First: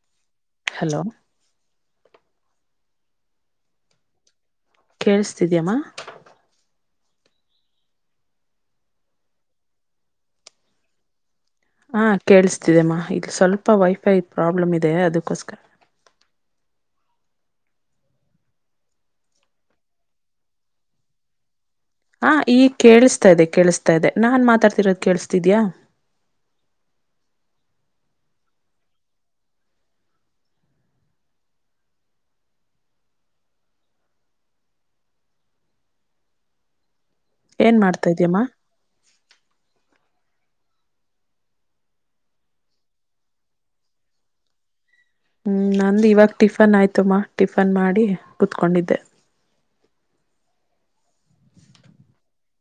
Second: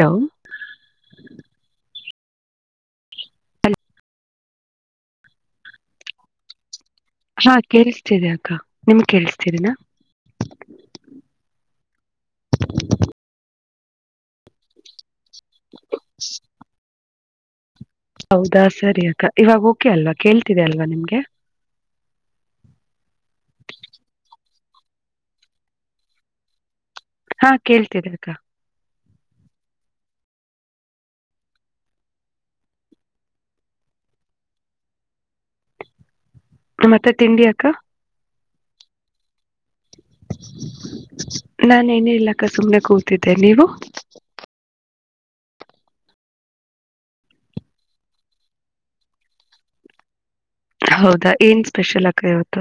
Hello. Hello. ಕೇೇಳಸ್ತಿದ್ಯಮ್ಮ. ಹಾ ಕೇೇಳಸ್ತಿದೆ ಅಕ್ಕ ನಿಮ್ ಕೇೇಳಿಸತೀರಿನಾ. ಹಾ ಕೇಳಿಸ್ತಿದೆಮ್ಮ ಇಲ್ಲಿ ಸ್ವಲ್ಪ. ವೈಫೈ ಪ್ರಾಬ್ಲಮ್ ಇದೆ ಅದಕ್ಕೋಸ್. ಷ್.. ಹೌದಾ ಸರಿ ಅಕ್ಕ ಇವಾಗ ಓಕೆ ಅಲ್ವಾ ಕೇಳ್ತಿದೆ ಅಲ್ವಾ ನಿಮ್ಗೆ. ಹ ಈ ಕೇಳಿಸ್ತಾ ಇದೆ ಕೇಳಿಸತಾ ಇದೆ ನಾನ್ ಮಾತಾಡ್ತಿರೋದ ಕೇಳಿಸತಿದ್ಯಾ. ಹಾ ಕೇಳ್ತಿದೆ ಅಕ್ಕ. ಮತ್ತೆ. ತಿಂಡಿ ಅಕ್ಕ ಏನ್ ಮಾಡ್ತಾ ಇದ ಇದ್ಯಮ್ಮ. ನಾನು ನೇ ಇಲಕ್ಕ ಸುಮ್ನೆ ಕೂತಿದ್ದೆ ನೀವು. ಹ್ಮ್ ನಂದು ಇವಾಗ ಟಿಫನ್ ಆಯ್ತುಮ್ಮ ಟಿಫನ್ ಮಾಡಿ ಕುತ್ಕೊಂಡಿದ್ದೆ. ಹೌದಾ ಏನ್ ಸ್ಪೆಷಲ್ ಆಕ ಇವತ್ತು.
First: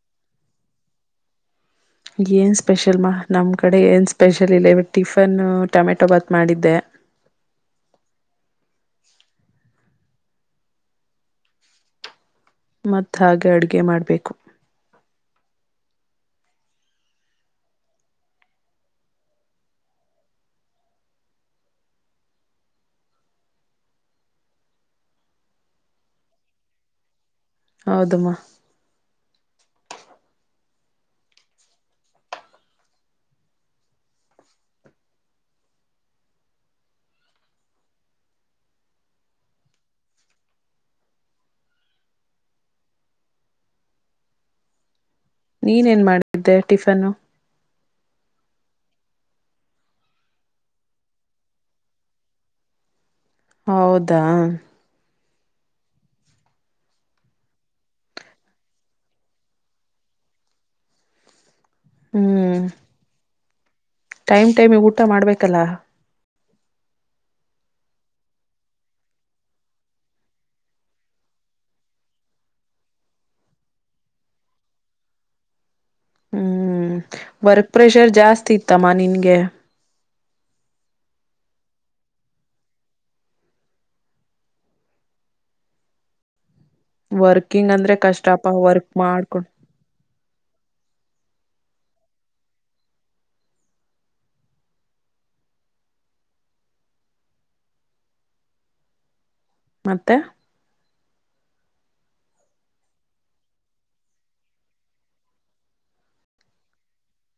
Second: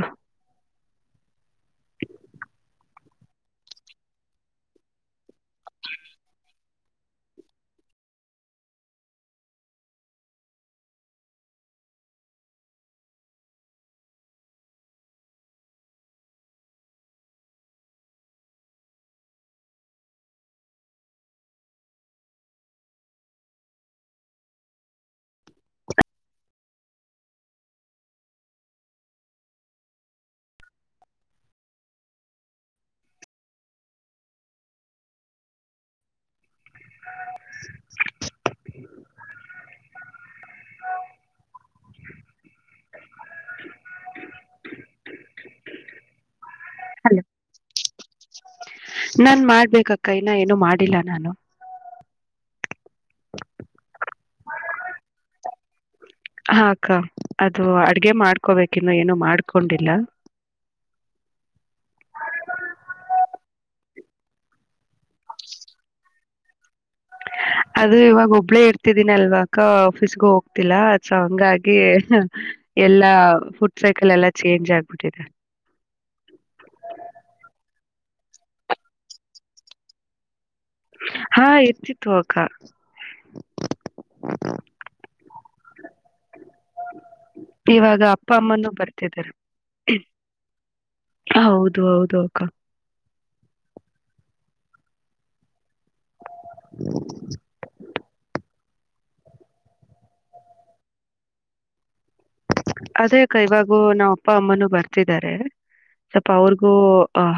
ಏನ್ ಸ್ಪೆಷಲ್ ಮಾ ನಮ್ ಕಡೆ ಏನ್ ಸ್ಪೆಷಲ್ ಇಲ್ಲ ಇವ ಟಿಫನ್ ಟೊಮೆಟೊ ಭಾತ್ ಮಾಡಿದ್ದೆ. ಮತ್ತ ಹಾಗೆ ಅಡುಗೆ ಮಾಡ್ಬೇಕು. ಹೌದುಮ್ಮ. ಹ. ನೀನೇನ್ ಮಾಡತಿದ್ದೆ ಟಿಫನ್ನು. ನನ್ ಮಾಡ್ಬೇಕಕ್ಕ ಇನ್ನ ಏನು ಮಾಡಿಲ್ಲ ನಾನು. ಹೌದಾ. ಹಾಕ್ಕ ಅದು ಅಡ್ಗೆ ಮಾಡ್ಕೋಬೇಕ ಇನ್ನು ಏನು ಮಾಡ್ಕೊಂಡಿಲ್ಲ. ಹ್ಮ್. ಟೈಮ್ ಟೈಮ್ ಊಟ ಮಾಡ್ಬೇಕಲ್ಲಾ. ಅದು ಇವಾಗ ಒಬ್ಳೇ ಇರ್ತಿದೀನಿ ಅಲ್ವಕ ಆಫೀಸ್ಗೂ ಹೋಗ್ತಿಲ್ಲ ಸ ಹಂಗಾಗಿ ಎಲ್ಲಾ ಫುಡ್ ಸೈಕಲ್ ಎಲ್ಲ ಚೇಂಜ್ ಆಗ್ಬಿಟ್ಟಿದೆ. ಹ್ಮ್ ವರ್ಕ್ ಪ್ರೆಷರ್ ಜಾಸ್ತಿ ಇತ್ತಮ್ಮ ನಿನ್ಗೆ. ಹಾ ಎಚ್ಚತ್ತು ಅಕ. ವರ್ಕಿಂಗ್ ಅಂದ್ರೆ ಕಷ್ಟಪ ವರ್ಕ್ ಬರ್ತಿದ್ದಾರೆ ಮಾಡ್ಕೊಂಡ. ಹದು ಹೌದುೋಕಾ. ಅಃ. ಮತ್ತೆ. ಅದೇ ಇವಾಗ ನಾವ್ ಅಪ್ಪ ಅಮ್ಮನು ಬರ್ತಿದ್ದಾರೆ ಸ್ವಲ್ಪ ಅವ್ರಿಗೂ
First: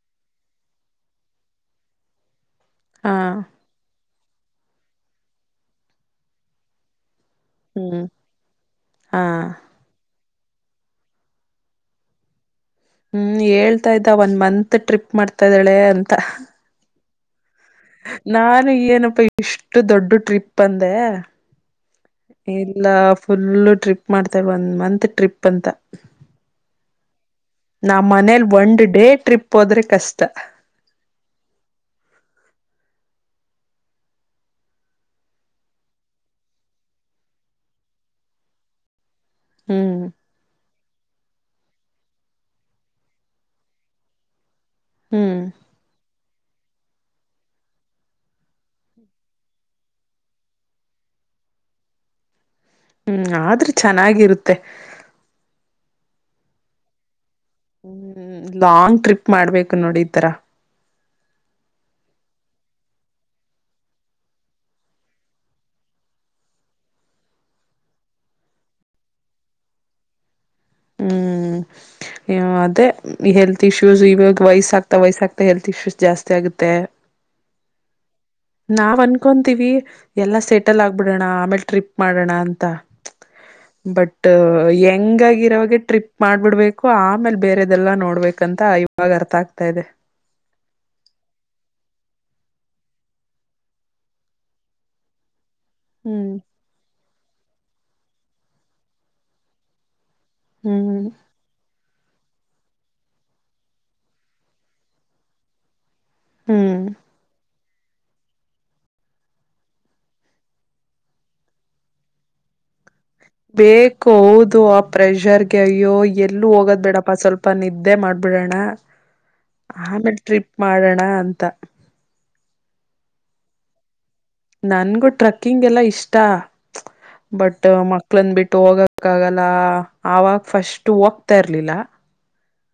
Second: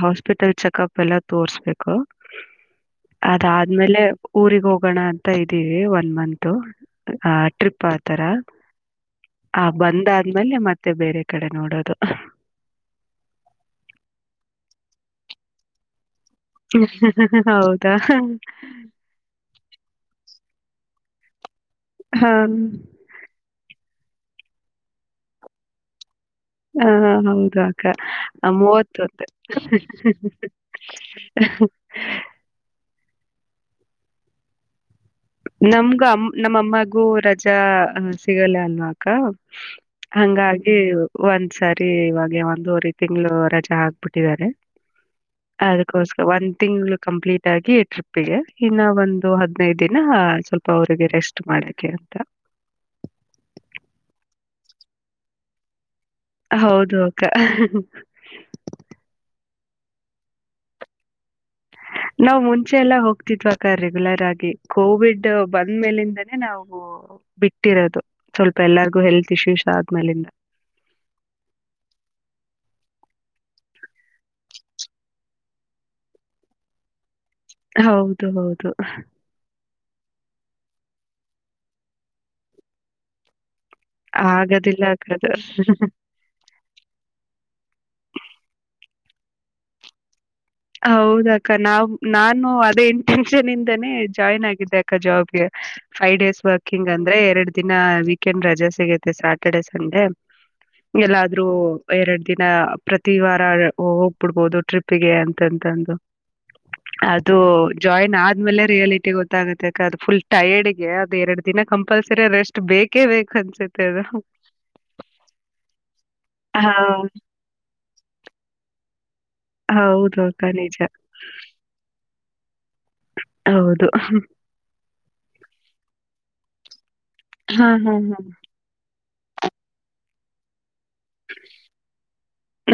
ಹಾಸ್ಪಿಟಲ್ ಚೆಕ್ಪ್ ಎಲ್ಲ ತೋರ್ಸ್ಬೇಕು. ಹಾ ಅದಾದ ಆದ್ಮೇಲೆ. ಊಗ್ ಹೋಗೋಣ ಅಂತ ಇದೀವಿ ಒನ್ ಮತ್. ಆ ಟ್ರಿಪ್ ಹ್ಮ್ ಆತರ ಹಾ ಆ ಬಂದ. ನಿಮಲ್ಲೇ ಮತ್ತೆ ಬೇರೆ ಕಡೆ ನೋಡೋದು. ಹ್ಮ್ ಹೇಳ್ತಾ ಇದ್ದ ಒನ್ ಮಂತ್ ಟ್ರಿಪ್ ಮಾಡ್ತಾ ಇದ್ದಾಳೆ ಅಂತ ಹ್ಮ ಹ್ಮ ಹ್ಮ ನಾನು ಏನಪ್ಪಾ ಇಷ್ಟು ದೊಡ್ಡ ಟ್ರಿಪ್ ಪ್ಪಂದ ಹಾ ಎಲ್ಲ ಫುಲ್ಲ ಟ್ರಿಪ್ ಮಾಡ್ತಾರೆ ಒಂದ್ ಮಂತ್ ಟ್ರಿಪ್ ಅಂತ ಹಾ ಹೌದು ಅಕ್ಕ ನಾ ಮನೇಲಿ ಆ ಒಂದ್ ಡೇ ಮೂವತ್ತೊಂದು ಟ್ರಿಪ್ ಹೋದ್ರೆ ಕಷ್ಟ ನಮಗ ನಮ್ಮ ಅಮ್ಮಗೂ ರಜಾ ಸಿಗಲ್ಲ ಅಲ್ವಾ ಹ್ಮ್ ಹಂಗಾಗಿ ಈ ಒಂದ್ಸಾರಿ ಇವಾಗ ಒಂದೂವರೆ ತಿಂಗಳು ರಜಾ ಹಾಕ್ಬಿಟ್ಟಿದ್ದಾರೆ ಹ್ಮ್ ಅದಕೋಸ್ಕರ ಒಂದ್ ತಿಂಗ್ಗಳು ಕಂಪ್ಲೀಟ್ ಆಗಿ ಟ್ರಿಪ್ಿಗೆ ಇನ್ನ ಒಂದು ಹದ್ಿನೈದು ದಿನಾ ಸ್ವಲ್ಪ ಅವರಿಗೆ ರೆಸ್ಟ್ ಮಾಡಕ್ಕೆ ಅಂತ ಹ್ಮ್ ಆದ್ರೆ ಚೆನ್ನಾಗಿರುತ್ತೆ ಹೌದೌದು ಹ್ಮ್ ಲಾಂಗ್ ಟ್ರಿಪ್ ಮಾಡ್ಬೇಕು ನೋಡಿ ಈ ತರ ನಾವವು್ ಮುಂಚೆ ಎಲ್ಲ ಹೋಗ್ತಿದ್ವಕ ರೆಗ್ಯುಲರ್ ಆಗಿ ಕೋವಿಡ್ ಬಂದ್ಮೇಲಿಂದಾನೇ ನಾವು ಬಿಟ್ಟಿರೋದು ಸ್ವಲ್ಪ ಎಲ್ಲಾರ್ಗು ಹೆಲ್ತ್ ಇಶ್ಯೂಸ್ ಆದ್ಮೇಲಿಂದ ಹ್ಮ್ ಅದೇ ಹೆಲ್ತ್ ಇಶ್ಯೂಸ್ ಇವಾಗ ವಯಸ್ಸ ಆಗ್ತಾ ವಯಸ್ಸ ಆ್ತಾ ಹೆಲ್ತ್ ಇಶ್ಯೂಸ್ ಜಾಸ್ತಿ ಆಗುತ್ತೆ ಹೌದು ಹೌದು ನಾವ್ ಅನ್ಕೊಂತೀವಿ ಎಲ್ಲಾ ಸೆಟಲ್ ಆಗ್ಬಿಡೋಣ ಆಮೇಲ್ ಟ್ರಿಪ್ ಮಾಡೋಣ ಅಂತ ಬಟ್ ಆಗದಿಲ್ಲ ಅಕ್ಕ ಹೆಂಗಗರಾಗ ಅದು. ಟ್ರಿಪ್ ಮಾಡ್ಬಿಡ್ಬೇಕು ಆಮೇಲೆ ಬೇರೆದೆಲ್ಲ ನೋಡ್ಬೇಕಂತ ಇವಾಗ ಅರ್ಥ ಆಗ್ತಾ ಇದೆ ಹೌದ ಅಕ್ಕ ನಾವವು ನಾನು ಅದೇ ಇಂಟೆನ್ಷನ್ ಇಂದಾನೇ ಜಾಯ್ನ್ ಆಗಿದ್ದೆ ಅಕ್ಕ ಜಾಬ್ಗೆ ಫೈವ್ ಹ್ಮ್ ಡೇಸ್ ವರ್ಕಿಂಗ್ ಅಂತ ಅಂದ್ರೆ ಎರಡು ದಿನ ವೀಕೆಂಡ್ ರಜೆ ಸಿಗುತ್ತೆ ಸ್ಯಾಟರ್ಡೆ ಸಂಡೆ ಹ್ಮ್ ಎಲ್ಲಾದ್ರೂ ಎರಡು ದಿನ ಪ್ರತಿ ವಾರ ಹೋಗ್ಬಿಡ್ಬಹುದು ಟ್ರಿಪ್ಗೆ ಅಂತ [inaudible] ಹ್ಮ್ ಅದು ಜಾಯಿನ್ ಆದ್ಮೇಲೆ ಯಲಿಟಿ ಗೊತ್ತಾಗುತ್ತೆ ಅ ಅದು ಫುಲ್ ಟೈರ್ಡ್ಗೆ ಅದು ಎರಡು ದಿನ ಕಂಪಲ್ಸರಿ ರೆಸ್ಟ್ ಬೇಕು ಅನ್ಸುತ್ತೆ ಅದು ಬೇಕು ಹೌದು ಆ ಪ್ರೆಷರ್ಗೆ ಅಯ್ಯೋ ಎಲ್ಲೂ ಹ ಹೋಗದ್ಬೇಡಪ್ಪ ಸ್ವಲ್ಪ ನಿದ್ದೆ ಮಾಡ್ಬಿಡಣ ಆಮೇ ಹೌದು ಅಕ್ಕ ಟ್ರಿಪ್ ನಿಜ ಮಾಡೋಣ ಅಂತ ಹೌದು ನನ್ಗೂ ಟ್ರಕ್ಕಿಂಗ್ ಎಲ್ಲಾ ಇಷ್ಟ ಬಟ್ ಹಾ ಹಾ ಮಕ್ಳಂದ ಬಿಟ್ಟು ಹೋಗ ಯಕ್ಕಾಗಲ್ಲ ಆವಾಗ ಫಸ್ಟ್ ಹೋಗತಾ ಇರ್ಲಿಲ್ಲ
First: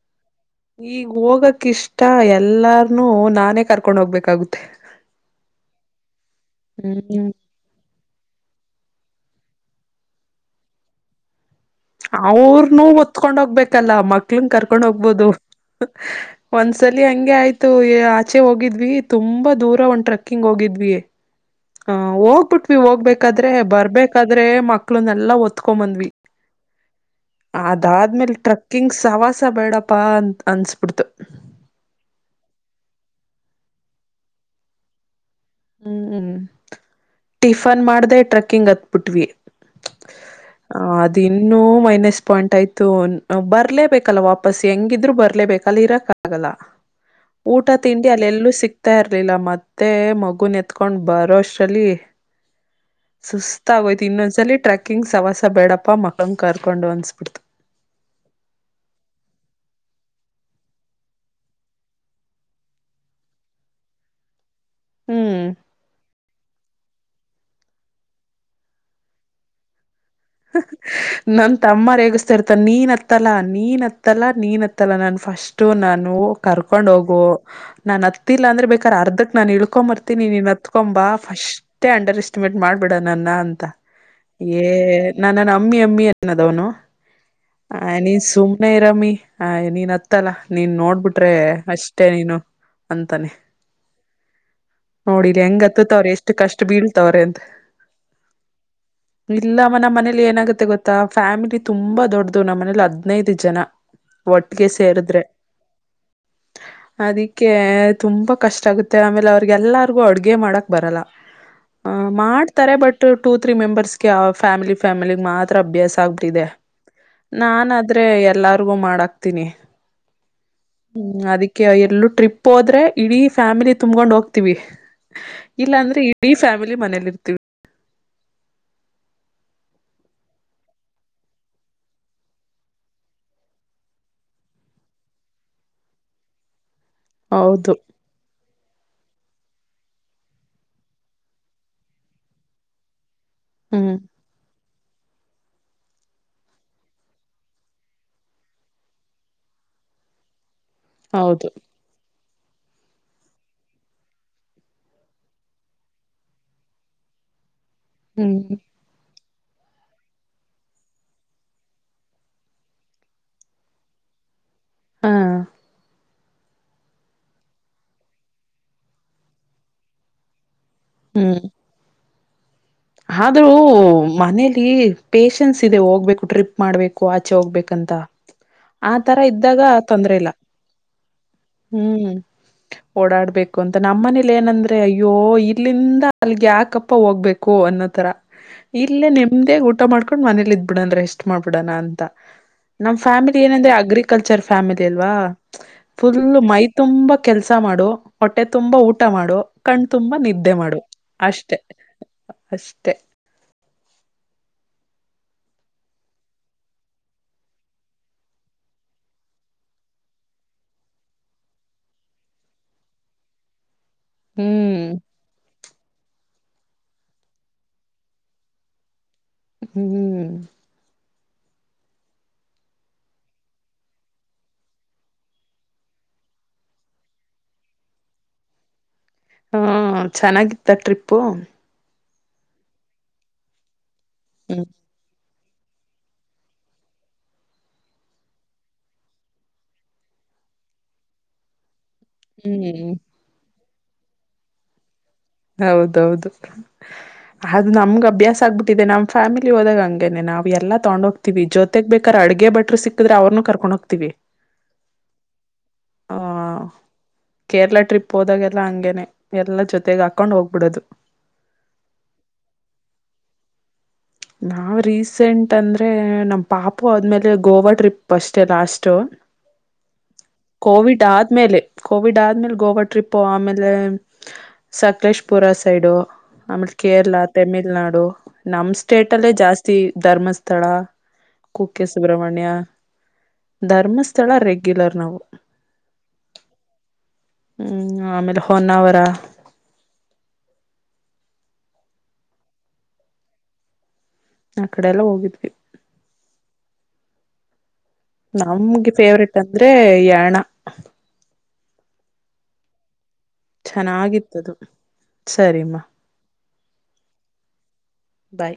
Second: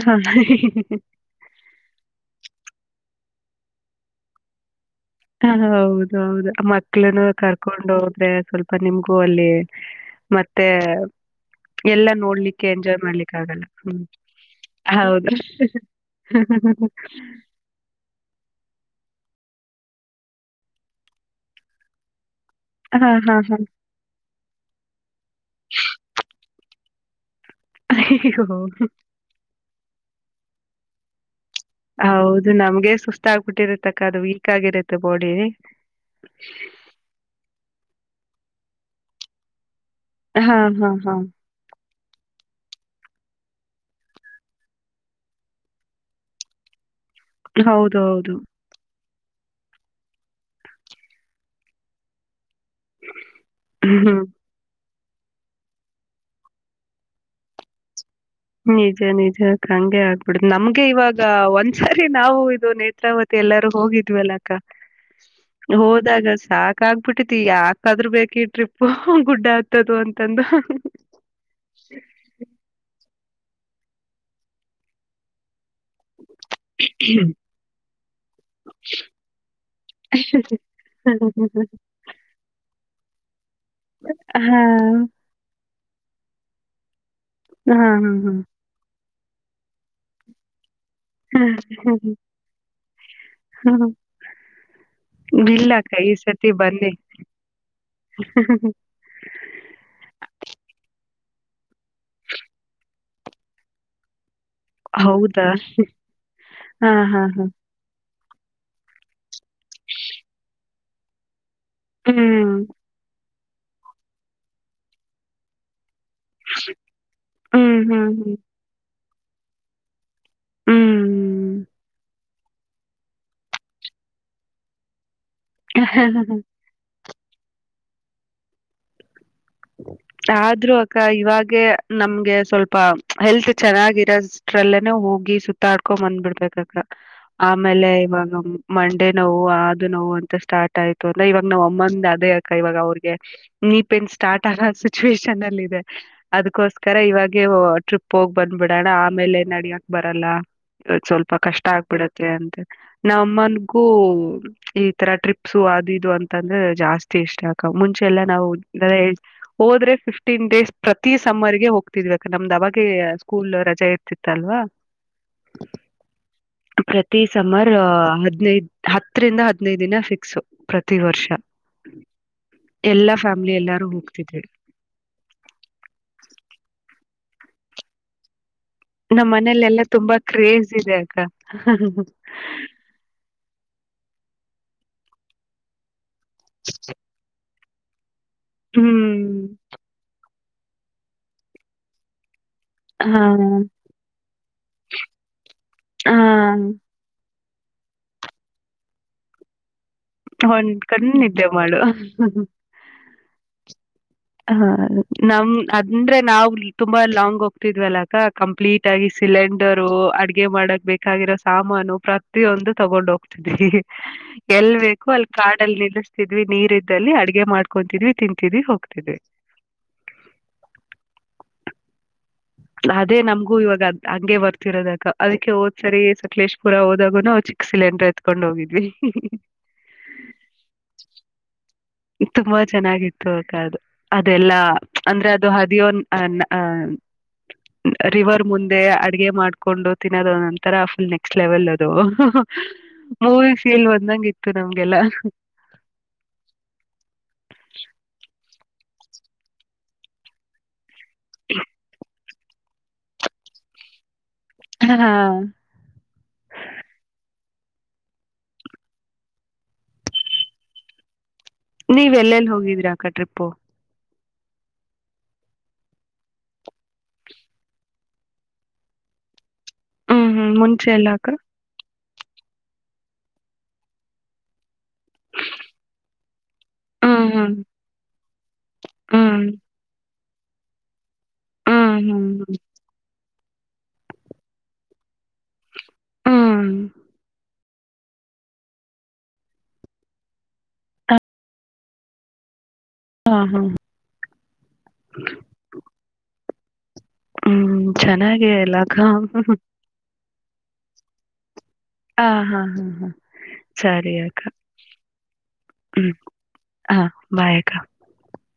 ಹಾ ಹ ಈಗ್ ಹೋಗಕ ಇಷ್ಟ ಎಲ್ಲಾರ್ನುೂ ನಾನೇ ಕರ್ಕೊಂಡ್ ಹೋಗ್ಬೇಕಾಗುತ್ತೆ ಹ ಹೌದ ಹೌದು ಮಕ್ಳನ್ನು ಹ್ಮ್ ಕರ್ಕೊಂಡು ಹೋಗ ಆದ್ರೆ ಸ್ವಲ್ಪ ನಿಮ್ಗೂ ಅಲ್ಲಿ ಮತ್ತೆ ಎಲ್ಲ ನೋಡ್ಲಿಕ್ಕೆ ಅವ್ರನುೂ ಎಂಜಾಯ್ ಮಾಡ್ಲಿಕ್ಕೆ ಹೊತ್ಕೊಂಡ್ ಆಗಲ್ಲ ಹೋಗ್ಬೇಕಲ್ಲ ಹ್ಮ್ ಮಕ್ಳನ್ ಕರ್ಕೊಂಡ್ ಹೋಗ್ಬೋದು ಹೌದು ಒಂದ್ಸಲಿ ಹಂಗೆ ಆಯ್ತು ಆಚೆ ಹೋಗಿದ್ವಿ ತುಂಬಾ ದೂರ ಒಂದು್ ಟ್ರಕ್ಕಿಂಗ್ ಹೋಗಿದ್ವಿ ಹಾ ಓ ಬಟ್ವಿ ಹಾ ಹಾ ಹೋಗ್ಬೇಕಾದ್ರೆ ಹಾ ಬರ್ಬೇಕಾದ್ರೆ ಅಂದ್ರೆ ಮಕ್ಳು ಎಲ್ಲಾ ಒತ್ಕೊ ಬಂದ್ವಿ ಅದಾದ್ಮೇಲೆ ಅಯ್ಯೋ ಟ್ರಕ್ಕಿಂಗ್ ಸವಾಸ ಬೇಡಪ್ಪ ಪ್ಪಾ ಅನ್ ಅನ್ಿಸಬಿಡ್ತು ಹೌದು ನಮ್ಗೆ ಸುಸ್ತ ಆಗ್ಬಿಟ್ಟಿರತಕ್ಕ ಅದು ವೀಕ್ ಆಗಿರುತ್ತೆ ಬಾಡಿ ಹ್ಮ್ ಹ್ಮ್ ಟಿಫ ಫನ್ ಮಾಡ್ದೇ ಟ್ರಕ್ಕಿಂಗ್ ಹತ್ಬಿಟ್ವಿ ಹಾ ಹಾ ಹ ಹಾ ಅದನ್ನುೂ ಮೈನ ಪಾಯಿಂಟ್ ಆಯ್ತು ಬರ್ಲೇಬೇಕಲ್ಲ ವಾಪಸ್ ಹೆಂಗಿದ್ರು ಬರ್ಲೇಬೇಕಲ್ಲ ಇರಕ್ ಆಗಲ್ಲ ಊಟ ಹೌದು ತಿಂಡಿ ಅಲ್ಲ ಹೌದು ಎಲ್ಲೂ ಸಿಗ್ತಾರ್ ಲಿಲ್ಲ ಮತ್ತೆ ಮಗ ಗುನ್ ಎತ್ಕೊಂಡ್ ಬರೋ ಅಷ್ಟರಲ್ಲಿ ಸುಸ್ತ ಆಯ್ು ಹ್ಮ್ ಇನ್ನೊಂದ್ಸ ಟ್ರ್ಯಾಕ್ ಕಿಂಗ್ ಸವಾಸ ಬೇಡಪ್ಪ ಮಖಂಗೆ ಕರ್ಕೊಂಡು ಅನಿಸ್ಬಿಡ್ತು ನಿಜ ನಿಜ ಹಂಗೆ ಆಗ್ಬಿಡ ನಮ್ಗೆ ಇವಾಗ ಒಂದ್ಸಾರಿ ನಾವು ಇದು ನೇತ್ರಾವತಿ ಎಲ್ಲಾರೂ ಹೋಗಿದ್ವಲ್ಲಾಕ್ಕ ಹ್ಮ್ ಹೋದಾಗ ಸಾಾಕ ಆಗ್ಬಿಟ್ಟತಿ ಯಾಕಾದ್ರೂ ಬೇಕಿ ಟ್ರಿಪ್ ಗುಡ್ಡ ಆಗ್ತದ ಅಂತ ನನ್ ತಮ್ಮೇಗಿಸ್ತಾ ಇರ್ತ ನೀನ್ತ್ತ ಹತ್ತಲ ನೀನ್ ಹತ್ತಲ್ಲ ನೀನ್ ಹತ್ತಲ್ಲ ನಾನು ಫಸ್ಟ್ ನಾನು ಕರ್ಕೊಂಡ್ ಹೋಗು ನಾನು ಹತ್ತಿಲ್ಲ ಅಂದ್ರೆ ಬೇಕಾರೆ ಅರ್ಧಕ್ ನಾನು ಇಳ್ಕೊಂಡ್ಂಬರ್ತೀನಿ ನೀ ಹತ್ಕೊಂಬ ಫಸ್ೇ ಅಂಡರ್ ಎಸ್ಟಿಮೇಟ್ ಮಾಡ್ಬಿಡ ನನ್ನ ಅಂತ ಹಾ. ಎ ಅಮ್ಮಿ ಅಮ್ಮಿ ನದಾವನು ಹಾ ಅ ಸುಮನೆ ರಾಮೀ ಹ ನೀನ್ ಅತ್ತಲ್ಲಾ ನೀನ್ ನೋಡ್ ಬಿಿಟ್ರೆ ಹಾ ಅಷ್ಟೇ ನೀನು ಅಂತಾನೆ ಹಾ. ನೋಡಿಲಿ ನಿಲ್ಲಕ್ಕ ಹೆಂಗತ್ತತವ್ರ ಈ ಎಷ್ಟು ಸತಿ ಕಷ್ಟ ಬನ್ನಿ. ಬೀಳ್ತವ್ರ ಅಂತ ಇಲ್ಲಮ್ಮ ನಮ್ಮ ಮನೇಲಿ ಏನಾಗತ್ತೆ ಗೊತ್ತಾ ಫ್ಯಾಮಿಲಿ ತುಂಬಾ ದೊಡ್ಡ ದು ನಮ್ಮ ಮನೇಲಿ ಹದ್ನೈದು ಜನ ಒಟ್ಟಿಗೆ ಸೇರಿದ್ರೆ ಹೌದಾ? ಹಾ ಹಾ ಹಾ. ಅದಿಕ್ಕೆ ತುಂಬಾ ಕಷ್ಟ ಆಗುತ್ತೆ ಆಮೇಲೆ ಅವ್ರಿಗೆಲ್ಲಾರ್ಗು ಅಡ್ಗೆ ಮಾಡಕ್ ಬರಲ್ಲ ಹ ಹ್ಮ್ ಮಾಡ್ತಾರೆ ಬಟ್ ಟೂ ತ್ರೀ ಮೆಂಬರ್ಸ್ಗೆ ಆ ಫ್ಯಾಮಿ ಫ್ಯಾಮಿಲಿಿಗೆ ಮಾತ್ರ ಅಭ್ಯಾಸ ಸಾಾಗಬ್ರಿದೆ ನಾನ್ ಹ್ಮ್ ಆದ್ರೆ ಹ್ಮ್ ಎಲ್ಲರಿಗೂ ಮಾಡಾಕ್ತೀನಿ ಹ್ಮ್ ಅದಕ್ಕೆ ಎಲ್ಲೂ ಟ್ರಿಪ್ ಹೋದ್ರೆ ಇಡೀ ಫ್ಯಾಮಿಲಿ ತುಂಬಕೊಂಡ್ ಹೋಗ್ತಿವಿ ಇಲ್ಲಾಂದ್ರೆ ಇಡೀ ಹ್ಮ್. ಫ್ಯಾಮಿಲಿ ಮನೇಲಿ ಇರ್ತೀವಿ ಆದ್ರೂ ಅಕ್ಕ ಇವಾಗೇ ನಮ್ಗೆ ಸ್ವಲ್ಪ ಹೆಲ್ತ್ ಚೆನ್ನಾಗಿರದ್ರಲ್ಲೇನೆ ಹೋಗಿ ಸುತ್ತಾಡ್ಕೊ ಬಂದ್ಬಿಡ್ಬೇಕ ಅಕ್ಕ ಹೌದು ಆಮೇಲೆ ಇವಾಗ ಮ ಅನೋವು ಅದು ನೋವು ಅಂತ ಸ್ಟಾರ್ಟ್ ಆಯ್ು ಅಂದ್ರ ಇವಾಗ ನಾವು ಅಮ್ಮಂದ ಅದೇ ಅಕ್ಕ ಇವಾಗ ಅವ್ರಿಗೆ ನೀ ಹ್ಮ್ ಪೆನ್ಸ್ ಸಿಚುವೇಷನ್ ಅಲ್ಲಿ ಇದೆ ಅದ್ಕೋಸ್ಕರ ಇವಾಗೆ ಟ್ರಿಪ್ ಹೋಗಿ ಬಂದ್ಬಿಡೋಣ ಆಮೇಲೆ ನಡಿಯಕ್ ಬರಲ್ಲ ಸ್ವಲ್ಪ ಹೌದು ಕಷ್ಟ ಆಗ್ಬಿಡುತ್ತೆ ಅಂತ ನ ಅಮ್ಮನ್ಗೂ ಈ ತರ ಟ್ರಿಪ್ಸು ಅದು ಇದು ಅಂತಂದ್ರೆ ಜಾಸ್ತಿ ಇಷ್ಟ ಆಗ್ದೆ ಮುಂಚೆಲ್ಲ ಹ್ಮ್ ನಾವು ಹೋದ್ರೆ ಫಿಫ್ಟೀನ್ ಡೇಸ್ ಪ್ರತಿ ಸಮ್ಮರ್ಗೆ ಹೋಗ್ತಿದ್ವ ನಮ್ದ್ ಅವಾಗ ಸ್ಕೂಲ್ ರಜಾ ಇರ್ತಿತ್ತ ಅಲ್ವಾ ಹಾ ಪ್ರತಿ ಸಮರ್ ಹದ್ನೈದ ಹತ್ತರಿಂದ ಹದ್ನೈದು ದಿನ ಫಿಕ್ಸ್ ಪ್ರತಿ ವರ್ಷ ಹ್ಮ್ ಎಲ್ಲಾ ಆದ್ರೂ ಫ್ಯಾಮಿಲಿ ಎಲ್ಲಾರೂ ಹೋಗ ಮನೇಲಿ ಪೇಶನ್ಸ್ ಇದೆ ಹೋಗ್ಬೇಟ್ರೀಪ್ ಮಾಡ್ಬೇಕು ಆಚೆ ಹೋಗ್ಬೇಕಂತ ಆ ತರ ನಮ್ಮ ಇದ್ದಾಗ ಮನೇಲೆ ಎಲ್ಲಾ ತುಂಬಾ ತೊಂದ್ರೆ ಇಲ್ಲ ಕ್ರೇಜ ಇದೆ ಅಕ್ಕ ಹ್ಮ್ ಓಡಾಡ್ಬೇಕು ಅಂತ ನಮ್ಮ ಮನೇಲಿ ಏನಂದ್ರೆ ಅಯ್ಯೋ ಇಲ್ಲಿಂದ ಅಲ್ಲಿಗೆ ಯಾಕಪ್ಪ ಹೋಗ್ಬೇಕು ಓ ಅನ್ನೋ ತರ ಇಲ್ಲೇ ಹ್ಮ್ ನೇಮ್ಡಿಯಾಗಿ ಊಟ ಮಾಡ್ಕೊಂಡ್ ಮಂದಿ ಇದ್ ಬಿಡ ಅಂದ್ರೆ ರೇಷ್ಟಟ್ ಮಾಡ್ಬಿಡಣ ಅಂತ ನಮ್ ಹಾ ಫ್ಯಾಮಿಲಿ ಏನಂದ್ರೆ ಅಗ್ರಿಕಲ್ಚರ್ ಫ್ಯಾಮಿಲಿ ಅಲ್ವಾ ಹಾ ಫುಲ್ ಮೈ ತುಂಬಾ ಕೆಲ್ಸ ಮಾಡು ಹೊಟ್ಟೆ ತುಂಬಾ ಊಟ ಮಾಡು ಕಣ್ ತುಂಬಾ ಒಂದ್ ಕಣ್ಣಿದ್ದೇ ಮಾಡಳು ಅಷ್ಟೇ ಹ ನಮ ಅಂದ್ರೆ ನಾವವು ತುಂಬಾ ಲಾಂಗ್ ಹೋಗ್ತಿದ್ವಲ್ಲ ಅಕ್ಕ ಕಂಪ್ಲೀಟ್ ಆಗಿ ಸಿಲಿಂಡರು ಅಡ್ಗೆ ಮಾಡಕ್ ಬೇಕಾಗಿರೋ ಸಾಮಾನು ಪ್ರತಿಯೊಂದು ತಗೊಂಡ್ ಹೋಗ್ತಿದ್ವಿ ಎಲ್ ಹ್ಮ್ ಬೇಕು ಅಲ್ಲಿ ಕಾ ಲ್ಲಿ ನಿಲ್ಲಿಸತಿದ್ವಿ ನೀರ್ ಇದಲ್ಲಿ ಅಡಗೆ ಮಾಡ್ಕೊಂತಿದ್ವಿ ತಿಂತಿದ್ವಿ ಹೋಗಿ ಇ ಹ್ಮ್ ಅದೇ ನಮ್ಗೂ ಇವಾಗ್ ಹಂಗೆ ಬರ್ತಿರೋದಕ ಅದಕ್ಕೆ ಹೋದ್ಸರಿ ಸಕಲೇಶ್ಪುರ ಹೋದಾಗುನು ಚಿಕ್ಕ ಸಿಲೆಂಡ್ರ ಎತ್ಕೊಂಡ್ ಹೋಗಿದ್ವಿ ಹ್ಮ ಚೆನ್ನಾಗಿತ್ತ ಟ್ರಿಪ್ಪು ತುಂಬಾ ಚೆನ್ನಾಗಿತ್ತು ಕದು ಅದೆಲ್ಲಾ ಹ್ಮ್ ಅಂದ್ರೆ ಅ ದು ಹದಿಯ ರಿವರ್ ಮುಂದೆ ಅಡಗೆ ಮಾಡ್ಕೊಂಡು ತಿನ್ನೋದ ನಂತರ ಫುಲ್ ನೆಕ್ಸ್ಟ್ ಲೆವೆಲ್ ಹ್ಮ್ [inaudible] ಕಲ್ ಒಂದಂಗ ಇತ್ತು ನಮ್ಗೆಲ್ಲ ಹೌದೌದು ಅದು ನಮ್ಗ ಅಭ್ಯಾಸ ಆಗ್ಬು ಇದೆ ನಮ್ಮ ಫ್ಯಾಮಿಲಿ ಹೋದಾಗ ಹಂಗೇನೆ ನಾವು ಎಲ್ಲ ತಗೊಂಡ ಹೋಗಿ ಆತಿವಿ ಜೊತೆಗ್ ಬೇಕಾರೆ ಅಡ್ಗೆ ಬ್ರರಿ ಸಿಕ್ಕಿದ್ರೆ ಅವ್ರೂ ಕರ್ಕೊಂಡ ಹೋಗ್ತೀವಿ ಹ ಹ ಕೇರಳ ಟ್ರಿಪ್ ಹೋದಾಗೆಲ್ಲ ಹಂಗೇನೆ ಎಲ್ಲಾ ಜೊತೆಗ ಆಗ್ತ ಕಕೊಂಡು ಹೋಗ್ಬಿಡದು ನೀವೆ ಎಲ್ಲೆಲ್ಲಿ ಹೋಗಿದೀರ ಅಕ್ಕ ಟ್ರಿಪ್ಪು ನಾವವು ರೀಸೆಂಟ್ ಅಂದ್ರೆ ನಮ್ಮ ಪಾಪು ಆದ್ಮೇಲೆ ಗೋವಾ ಟ್ರಿಪ್ ಅಷ್ಟೆ ಲಾಸ್ಟ್ ಹ್ಮ್ ಹ್ಮ್ ಮುಂಚೆ ಕೋವಿಡ್ ಎಲ್ಲ ಅಕ್ಕ ಆದ್ಮೇಲೆ ಕೋವಿಡ್ ಆದ್ಮೇಲೆ ಗೋವಾ ಟ್ರಿಪ್ ಆಮೇಲೆ ಸಕಲೇಶ್ಪುರ ಸೈಡು ಆಮೇಲೆ ಕೇರಳ ಹ್ಮ್ ಹ್ಮ್ ತಮಿಳ್ನಾಡು ನಮ ಸ್ಟೇಟ್ ಅಲ್ಲೇ ಹ್ಮ್ ಜಾಸ್ತಿ ಧರ್ಮಸ್ಥಳ [inaudible] ಹ್ಮ್ ಕುಕ್ಕೆಸುಬ್ರಹ್ಮಣ್ಯ ಹ್ಮ್ ಧರ್ಮಸ್ಥಳ ರೆಗ್ಯುಲರ್ ನವು ಹ್ಮ ಹ್ಮ್ ಆಮೇಲೆ ಹೊನ್ನಾವರ ಹಾ ಹಾ ಆ ಕಡೆ ಎಲ್ಲ ಹೋಗಿದ್ವಿ ಹ್ಮ್ ಚೆನ್ನಾಗಿ ಎಲ್ಲ ನಮ್ಗೆ ಅಕ್ಕ ಫೇವ್ರೇಟ್ ಹಾ ಅಂದ್ರೆ ಯಣ ಹ ಹಾ ಹಾ ಹಾ ಹಾ ಸರಿಯಕ್ಕ ಚೆನ್ನಾಗಿತ್ತದು ಸರಿಮ್ಮ ಹ್ಮ ಹ ಬಾಯಕ್ಕಾ ಬಾಯ್